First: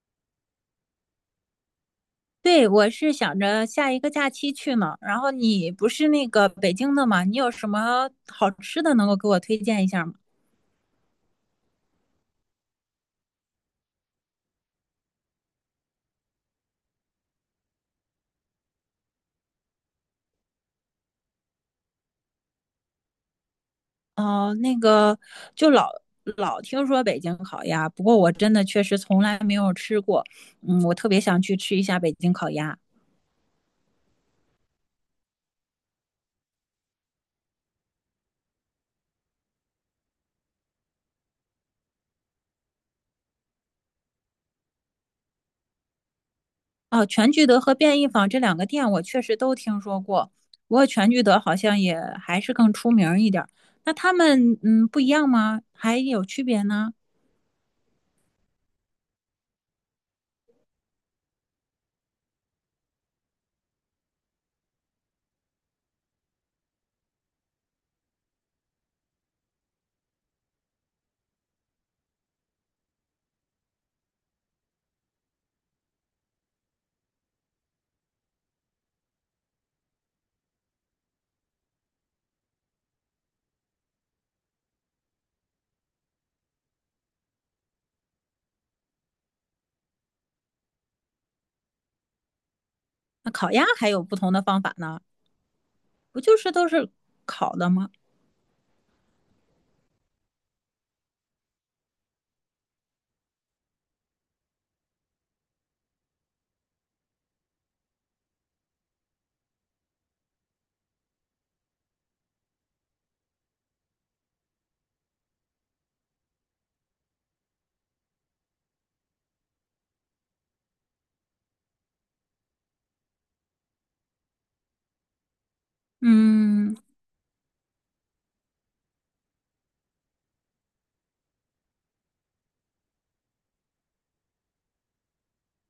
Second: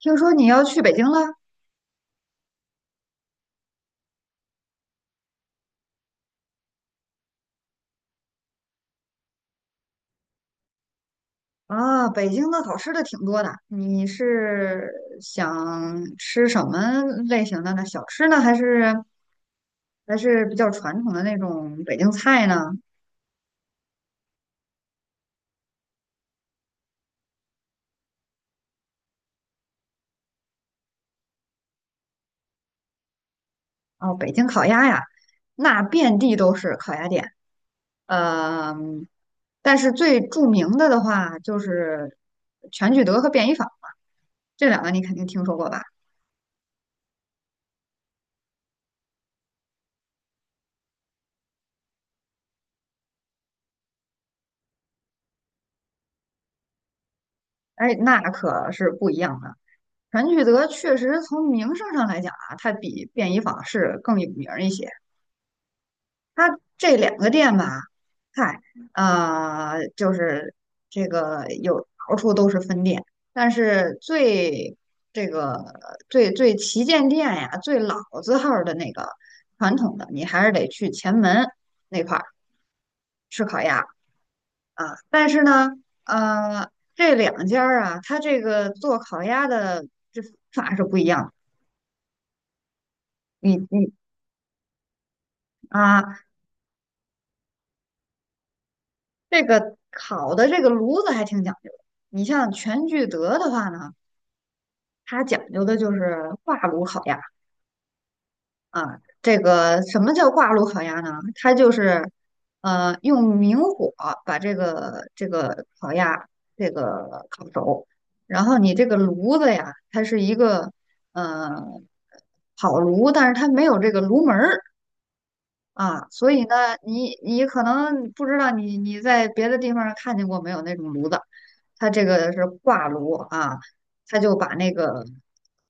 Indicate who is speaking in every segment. Speaker 1: 听说你要去北京了
Speaker 2: 对，我是想着下一个假期去呢。然后你不是那个北京的吗？你有什么好吃的能够给我推荐一下吗？
Speaker 1: 啊？北京的好吃的挺多的，你是想吃什么类型的呢？小吃呢，还是比较传统的那种北京菜呢？
Speaker 2: 哦、那个就老听说北京烤鸭，不过我真的确实从来没有吃过。嗯，我特别想去吃一下北京烤鸭。
Speaker 1: 哦，北京烤鸭呀，那遍地都是烤鸭店。嗯，但是最著名的的话就是全聚德和便宜坊这两个，你肯定听说过吧？
Speaker 2: 哦、全聚德和便宜坊这两个店我确实都听说过，不过全聚德好像也还是更出名儿一点儿。那他们不一样吗？还有区别呢？
Speaker 1: 哎，那可是不一样的。全聚德确实从名声上来讲啊，它比便宜坊是更有名儿一些。它这两个店吧，嗨，就是这个有到处都是分店，但是最这个最最旗舰店呀，最老字号儿的那个传统的，你还是得去前门那块儿吃烤鸭啊。但是呢，这两家儿啊，它这个做烤鸭的这法是不一样的。
Speaker 2: 那烤
Speaker 1: 你
Speaker 2: 鸭还
Speaker 1: 你
Speaker 2: 有不同的方法呢？
Speaker 1: 啊，
Speaker 2: 不就是都是烤的吗？
Speaker 1: 这个烤的这个炉子还挺讲究的。你像全聚德的话呢，它讲究的就是挂炉烤鸭啊。这个什么叫挂炉烤鸭呢？它就是用明火把这个烤鸭这个烤熟，然后你这个炉子呀，它是一个呃烤炉，但是它没有这个炉门儿，啊，所以呢，
Speaker 2: 嗯，
Speaker 1: 你你可能不知道你你在别的地方看见过没有那种炉子，它这个是挂炉啊，它就把那个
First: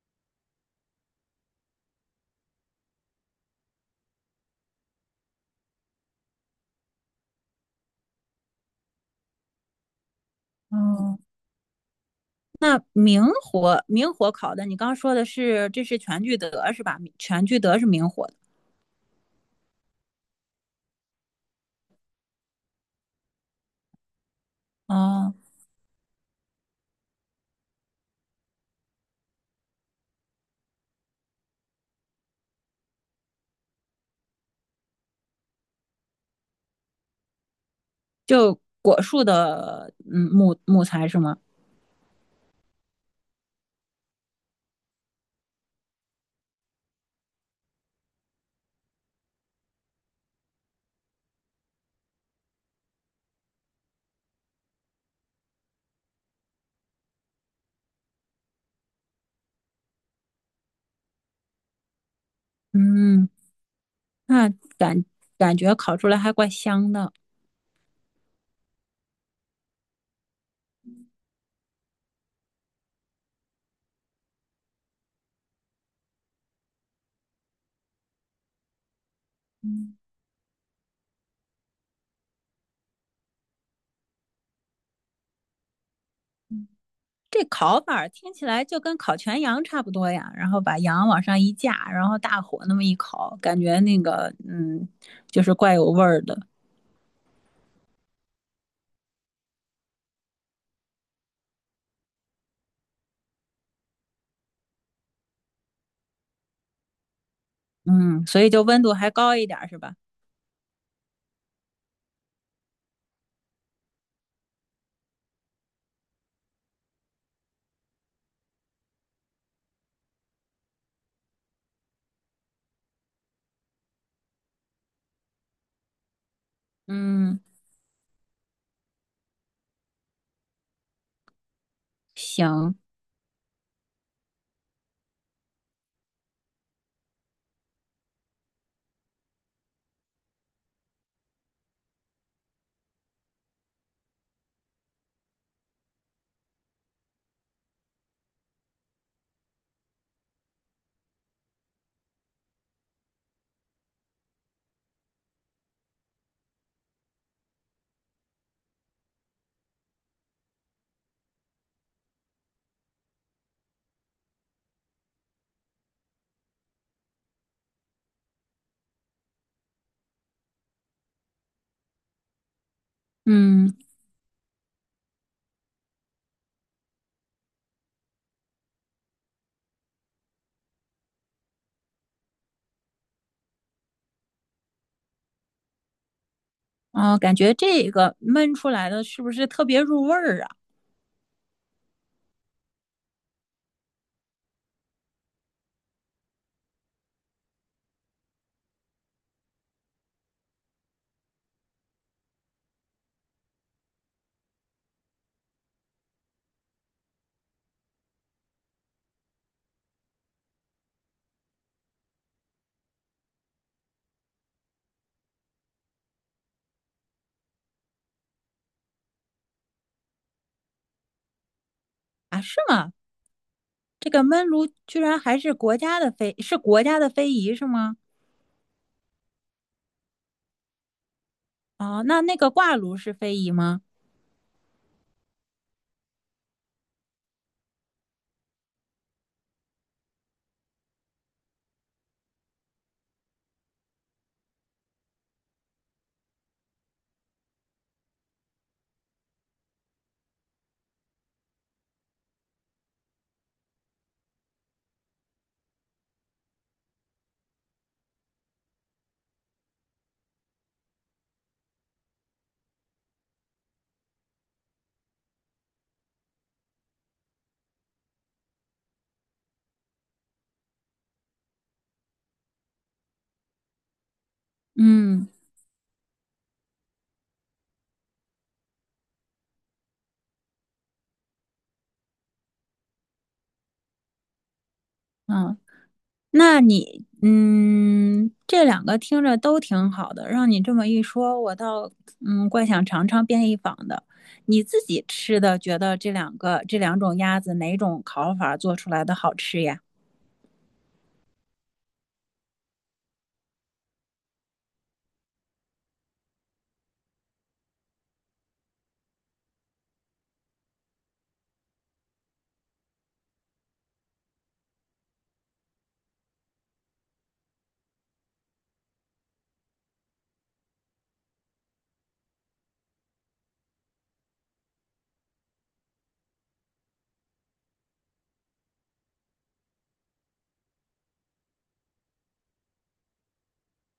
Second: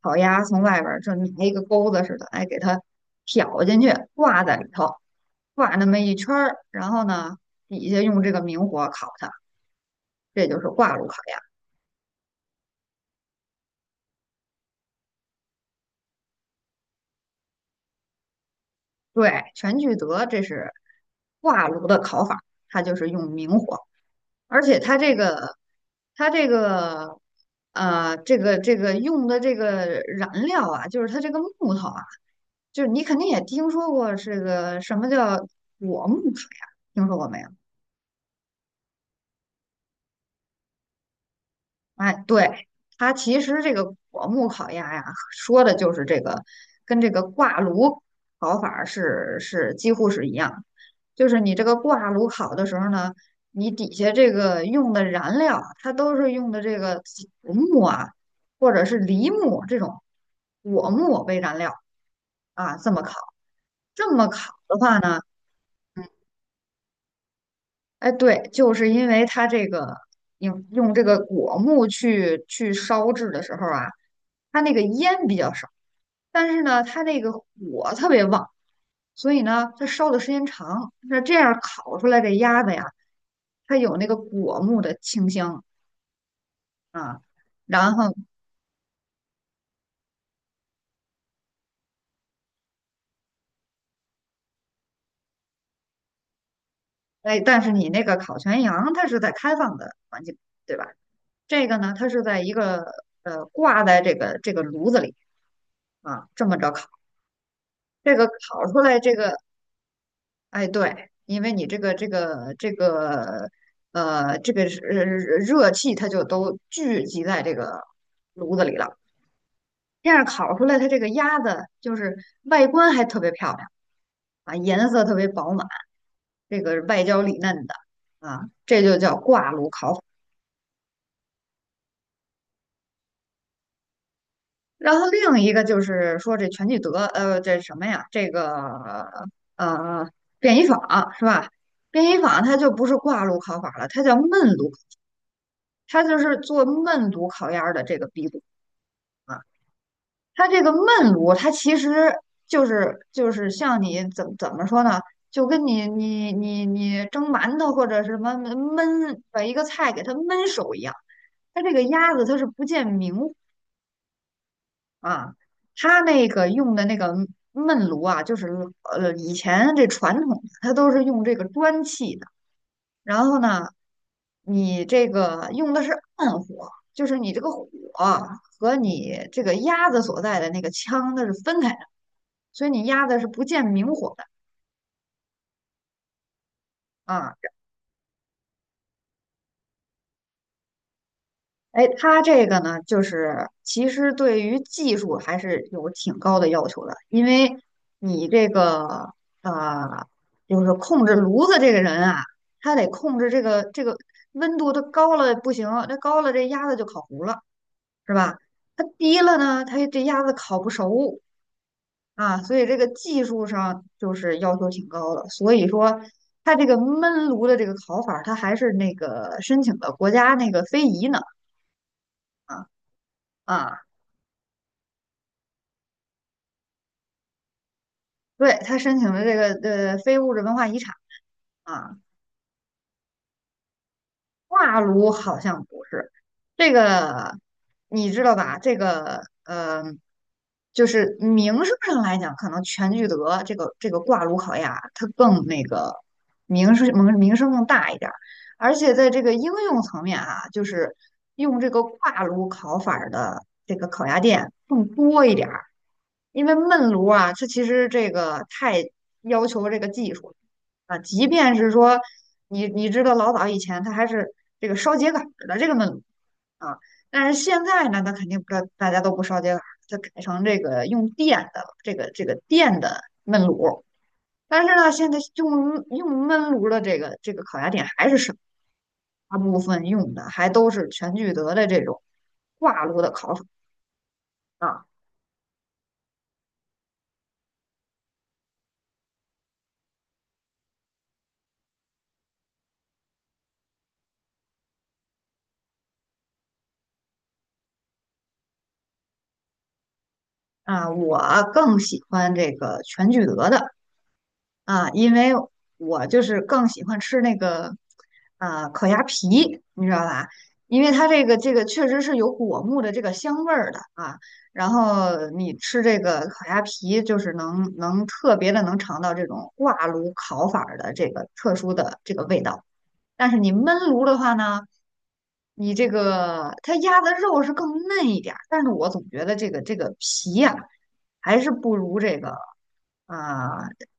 Speaker 1: 烤鸭从外边儿就拿一个钩子似的，哎，给它挑进去，挂在里头，挂那么一圈儿，然后呢，底下用这个明火烤它，这就是挂炉烤
Speaker 2: 哦，
Speaker 1: 鸭。
Speaker 2: 那明火烤的，你刚刚说的是这是全聚德是吧？全聚德是明火的。
Speaker 1: 对，全聚德这是挂炉的烤法，它就是用明火。而且它这
Speaker 2: 哦，
Speaker 1: 个，它这个，这个用的这个燃料啊，就是它这个木头啊，就是你肯定也听说过这个什么叫果木水啊，听说过没有？
Speaker 2: 就果树的木材是吗？
Speaker 1: 哎，对，它其实这个果木烤鸭呀，说的就是这个，跟这个挂炉烤法儿是几乎是一样的就是你这个挂炉烤的时候呢，你底下这个用的燃料啊，它都是用的这个竹木啊，或者是梨木这种果木为燃料啊，这么烤。
Speaker 2: 嗯，
Speaker 1: 这么
Speaker 2: 那
Speaker 1: 烤的话
Speaker 2: 感
Speaker 1: 呢，
Speaker 2: 感觉烤出来还怪香的。
Speaker 1: 哎，对，就是因为它这个用这个果木去烧制的时候啊，它那个烟比较少，但是呢，它那个火特别旺，所以呢，它
Speaker 2: 嗯，
Speaker 1: 烧的时间长，那这样烤出来的鸭子呀，它有那个果木的清香啊。
Speaker 2: 这烤
Speaker 1: 然
Speaker 2: 法儿
Speaker 1: 后，
Speaker 2: 听起来就跟烤全羊差不多呀，然后把羊往上一架，然后大火那么一烤，感觉那个就是怪有味儿的。
Speaker 1: 哎，但是你那个烤全羊，它是在开放的环境，对吧？这个呢，它是在一个挂在这个炉子里啊，这么着烤。这
Speaker 2: 嗯，
Speaker 1: 个
Speaker 2: 所以就
Speaker 1: 烤出
Speaker 2: 温度
Speaker 1: 来
Speaker 2: 还
Speaker 1: 这个
Speaker 2: 高一点儿是吧？
Speaker 1: 哎，对，因为你这个这个是热气，它就都聚集在这个炉子里了。这样烤出来，它这个鸭子就是外观还特别漂亮啊，颜色特别饱满，这个外焦里
Speaker 2: 嗯，
Speaker 1: 嫩的啊，这就叫挂炉烤法。
Speaker 2: 行，
Speaker 1: 然后另一个就是说这全聚德，这什么呀？这个呃便宜坊是吧？便宜坊它就不是挂炉烤法了，它叫焖炉。它就是做焖炉烤鸭的这个鼻祖啊，它这个焖炉，它其实就是像你怎么说呢？就跟你蒸馒头或者什么焖把一个菜给它焖熟一样。它这个鸭子它是不见明火啊，它那个用的那个焖炉啊，就是以前这传统它都是用这个砖砌的。然后呢，
Speaker 2: 嗯，
Speaker 1: 你这个用的是暗火，就是你这个火和你这个鸭子所在的那个腔它是分开的，所以你鸭子是不见明火的
Speaker 2: 哦，感
Speaker 1: 啊。
Speaker 2: 觉这个焖出来的是不是特别入味儿啊？
Speaker 1: 哎，它这个呢，就是其实对于技术还是有挺高的要求的，因为你这个呃，就是控制炉子这个人啊，他得控制这个温度，它高了不行，那高了这鸭子就烤糊了。是吧？它低了呢，它这鸭子烤不熟啊，所以这个技术上就是要求挺高的。所以说，它这个焖炉的这个烤法儿它还是那个申请的国家那个非遗呢
Speaker 2: 啊，是吗？
Speaker 1: 啊，
Speaker 2: 这个焖炉居然还是国家的非，是国家的非遗是吗？
Speaker 1: 对，它申请了这个非物质文化遗产啊。
Speaker 2: 哦，那那个挂炉是非遗吗？
Speaker 1: 挂炉好像不是这个，你知道吧？这个就是名声上来讲，可能全聚德这个挂炉烤鸭，它更那个名声更大一点儿。而且在这个应用层面啊，就是用这个挂炉烤法儿的这个烤鸭店更多一点儿。因为焖炉啊，它其实这个太要求这个技术了啊，即便是说你你知道老早以前它还是这个烧秸秆儿的这个焖炉啊，但是现在呢，它肯定不知道大家都不烧秸秆儿，它改成这个用电的这个电的焖炉，但是呢，现在
Speaker 2: 嗯
Speaker 1: 用焖炉的这个烤鸭店还是少，大部分用的还都是全聚德的这种挂炉的烤法。啊。
Speaker 2: 嗯，那你，这两个听着都挺好的，让你这么一说，我倒怪想尝尝便宜坊的。你自己吃的，觉得这两个这两种鸭子哪种烤法做出来的好吃呀？
Speaker 1: 啊，我更喜欢这个全聚德的啊，因为我就是更喜欢吃那个啊烤鸭皮，你知道吧？因为它这个确实是有果木的这个香味儿的啊，然后你吃这个烤鸭皮，就是能特别的能尝到这种挂炉烤法儿的这个特殊的这个味道。但是你焖炉的话呢，你这个它压的肉是更嫩一点儿，但是我总觉得这个皮呀、还是不如这个啊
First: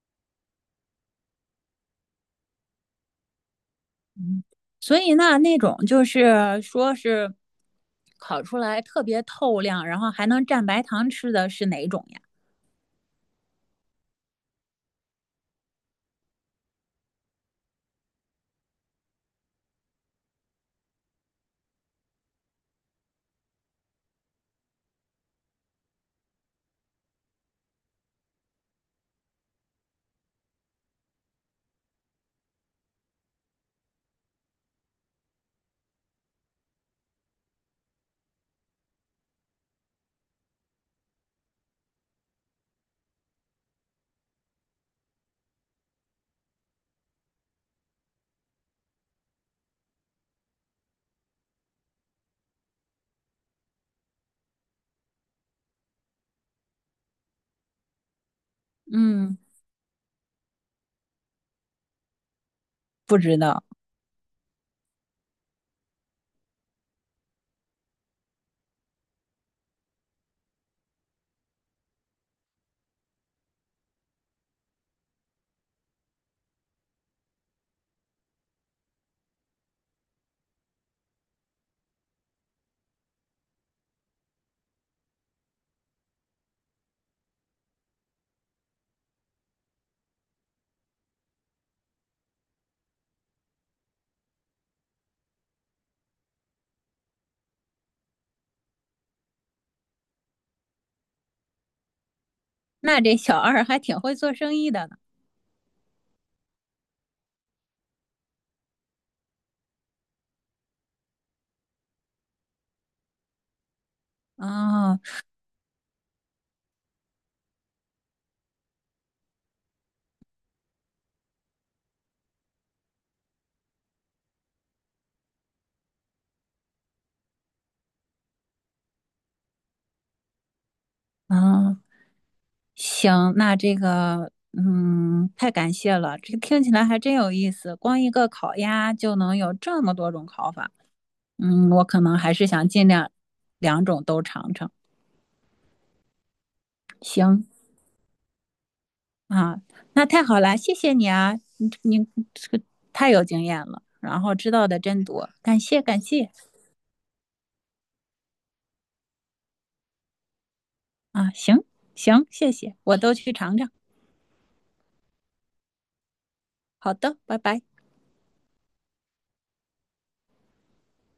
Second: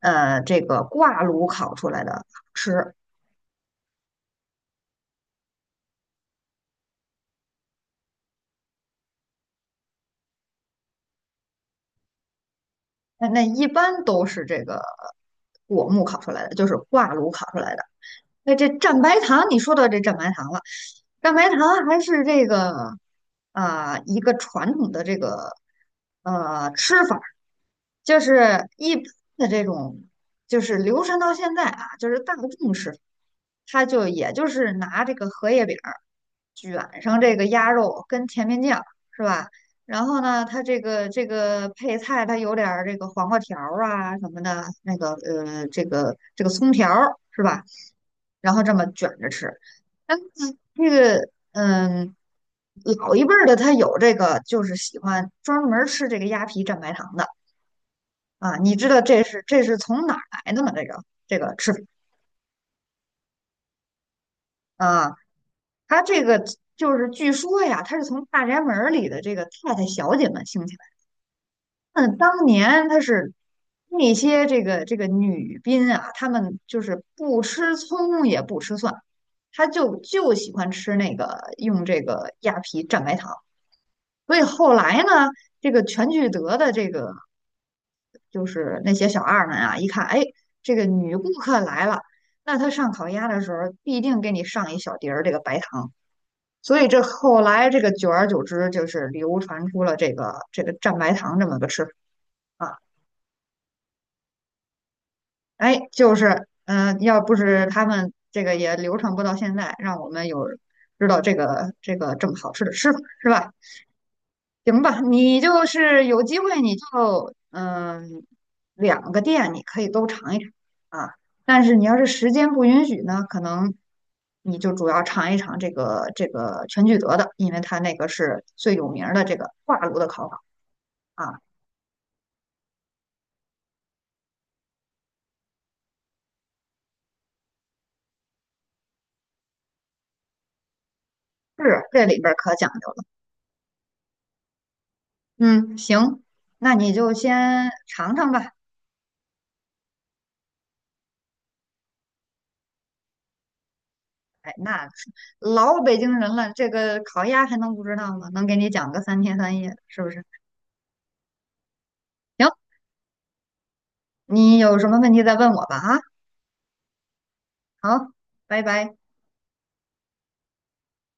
Speaker 1: 这个挂炉烤出来的好吃。
Speaker 2: 所以那那种就是说是烤出来特别透亮，然后还能蘸白糖吃的是哪种呀？
Speaker 1: 那那一般都是这个果木烤出来的，就是挂炉烤出来的。那这蘸白糖，你说到这蘸白糖了，蘸白糖还是这个啊、一个传统的这个吃法儿就是一般的这种，就是流传到现在啊，就是大众吃法，它就也就是拿这个荷叶饼儿卷上这个鸭肉跟甜面酱，是吧？然后呢，它这个配菜，它有点儿这个黄瓜条儿啊什么的，那个这个葱条儿是吧？然后这么卷着吃。但是这个，嗯，老一辈儿的他有这个，就是喜欢专门儿吃这个鸭皮蘸白糖的啊。你知道这
Speaker 2: 嗯，
Speaker 1: 是这是从哪儿来的吗？这个吃法
Speaker 2: 不知道。
Speaker 1: 啊，他这个就是据说呀，他是从大宅门儿里的这个太太小姐们兴起来的。那当年他是。那些这个女宾啊，她们就是不吃葱也不吃蒜，她就喜欢吃那个用这个鸭皮蘸白糖。所以后来呢，这个全聚德的这个就是那些小二们啊，一看，哎，这个女顾客来了，那她上烤鸭的时候必定给你上一小碟儿这个白糖。所以这后来这个久而久之，就是流传出了这个蘸白糖这么个吃法啊。
Speaker 2: 那这小二还挺会做生意的呢。
Speaker 1: 哎，就是嗯、要不是他们这个也流传不到现在，让我们有知道这个这么好吃的吃法，是吧？行
Speaker 2: 哦，
Speaker 1: 吧，你就是有机会你就嗯，两个店你可以都尝一尝啊。但是你要是时间不允许呢，可能你就主要尝一尝这个这个全聚德的，因为它那个是最有名儿的这个挂炉的烤法啊。
Speaker 2: 嗯，行，那这个，嗯，太感谢了，这个听起来还真有意思。光一个烤鸭就能有这么多种烤法，
Speaker 1: 是，
Speaker 2: 嗯，我可
Speaker 1: 这
Speaker 2: 能
Speaker 1: 里边
Speaker 2: 还
Speaker 1: 儿
Speaker 2: 是
Speaker 1: 可
Speaker 2: 想
Speaker 1: 讲
Speaker 2: 尽
Speaker 1: 究了。
Speaker 2: 量两种都尝尝。
Speaker 1: 嗯，行，那你就
Speaker 2: 行，
Speaker 1: 先尝尝吧。
Speaker 2: 啊，那太好了，谢谢你啊，你这个太有经验了，然后知
Speaker 1: 哎，
Speaker 2: 道的
Speaker 1: 那
Speaker 2: 真多，感
Speaker 1: 老
Speaker 2: 谢
Speaker 1: 北
Speaker 2: 感
Speaker 1: 京
Speaker 2: 谢
Speaker 1: 人了，这个烤鸭还能不知道吗？能给你讲个3天3夜的，是不是？
Speaker 2: 啊，行，谢
Speaker 1: 行，
Speaker 2: 谢，我都去尝尝。
Speaker 1: 你有什么问题再问我吧啊。
Speaker 2: 好的，拜拜。
Speaker 1: 好，拜拜。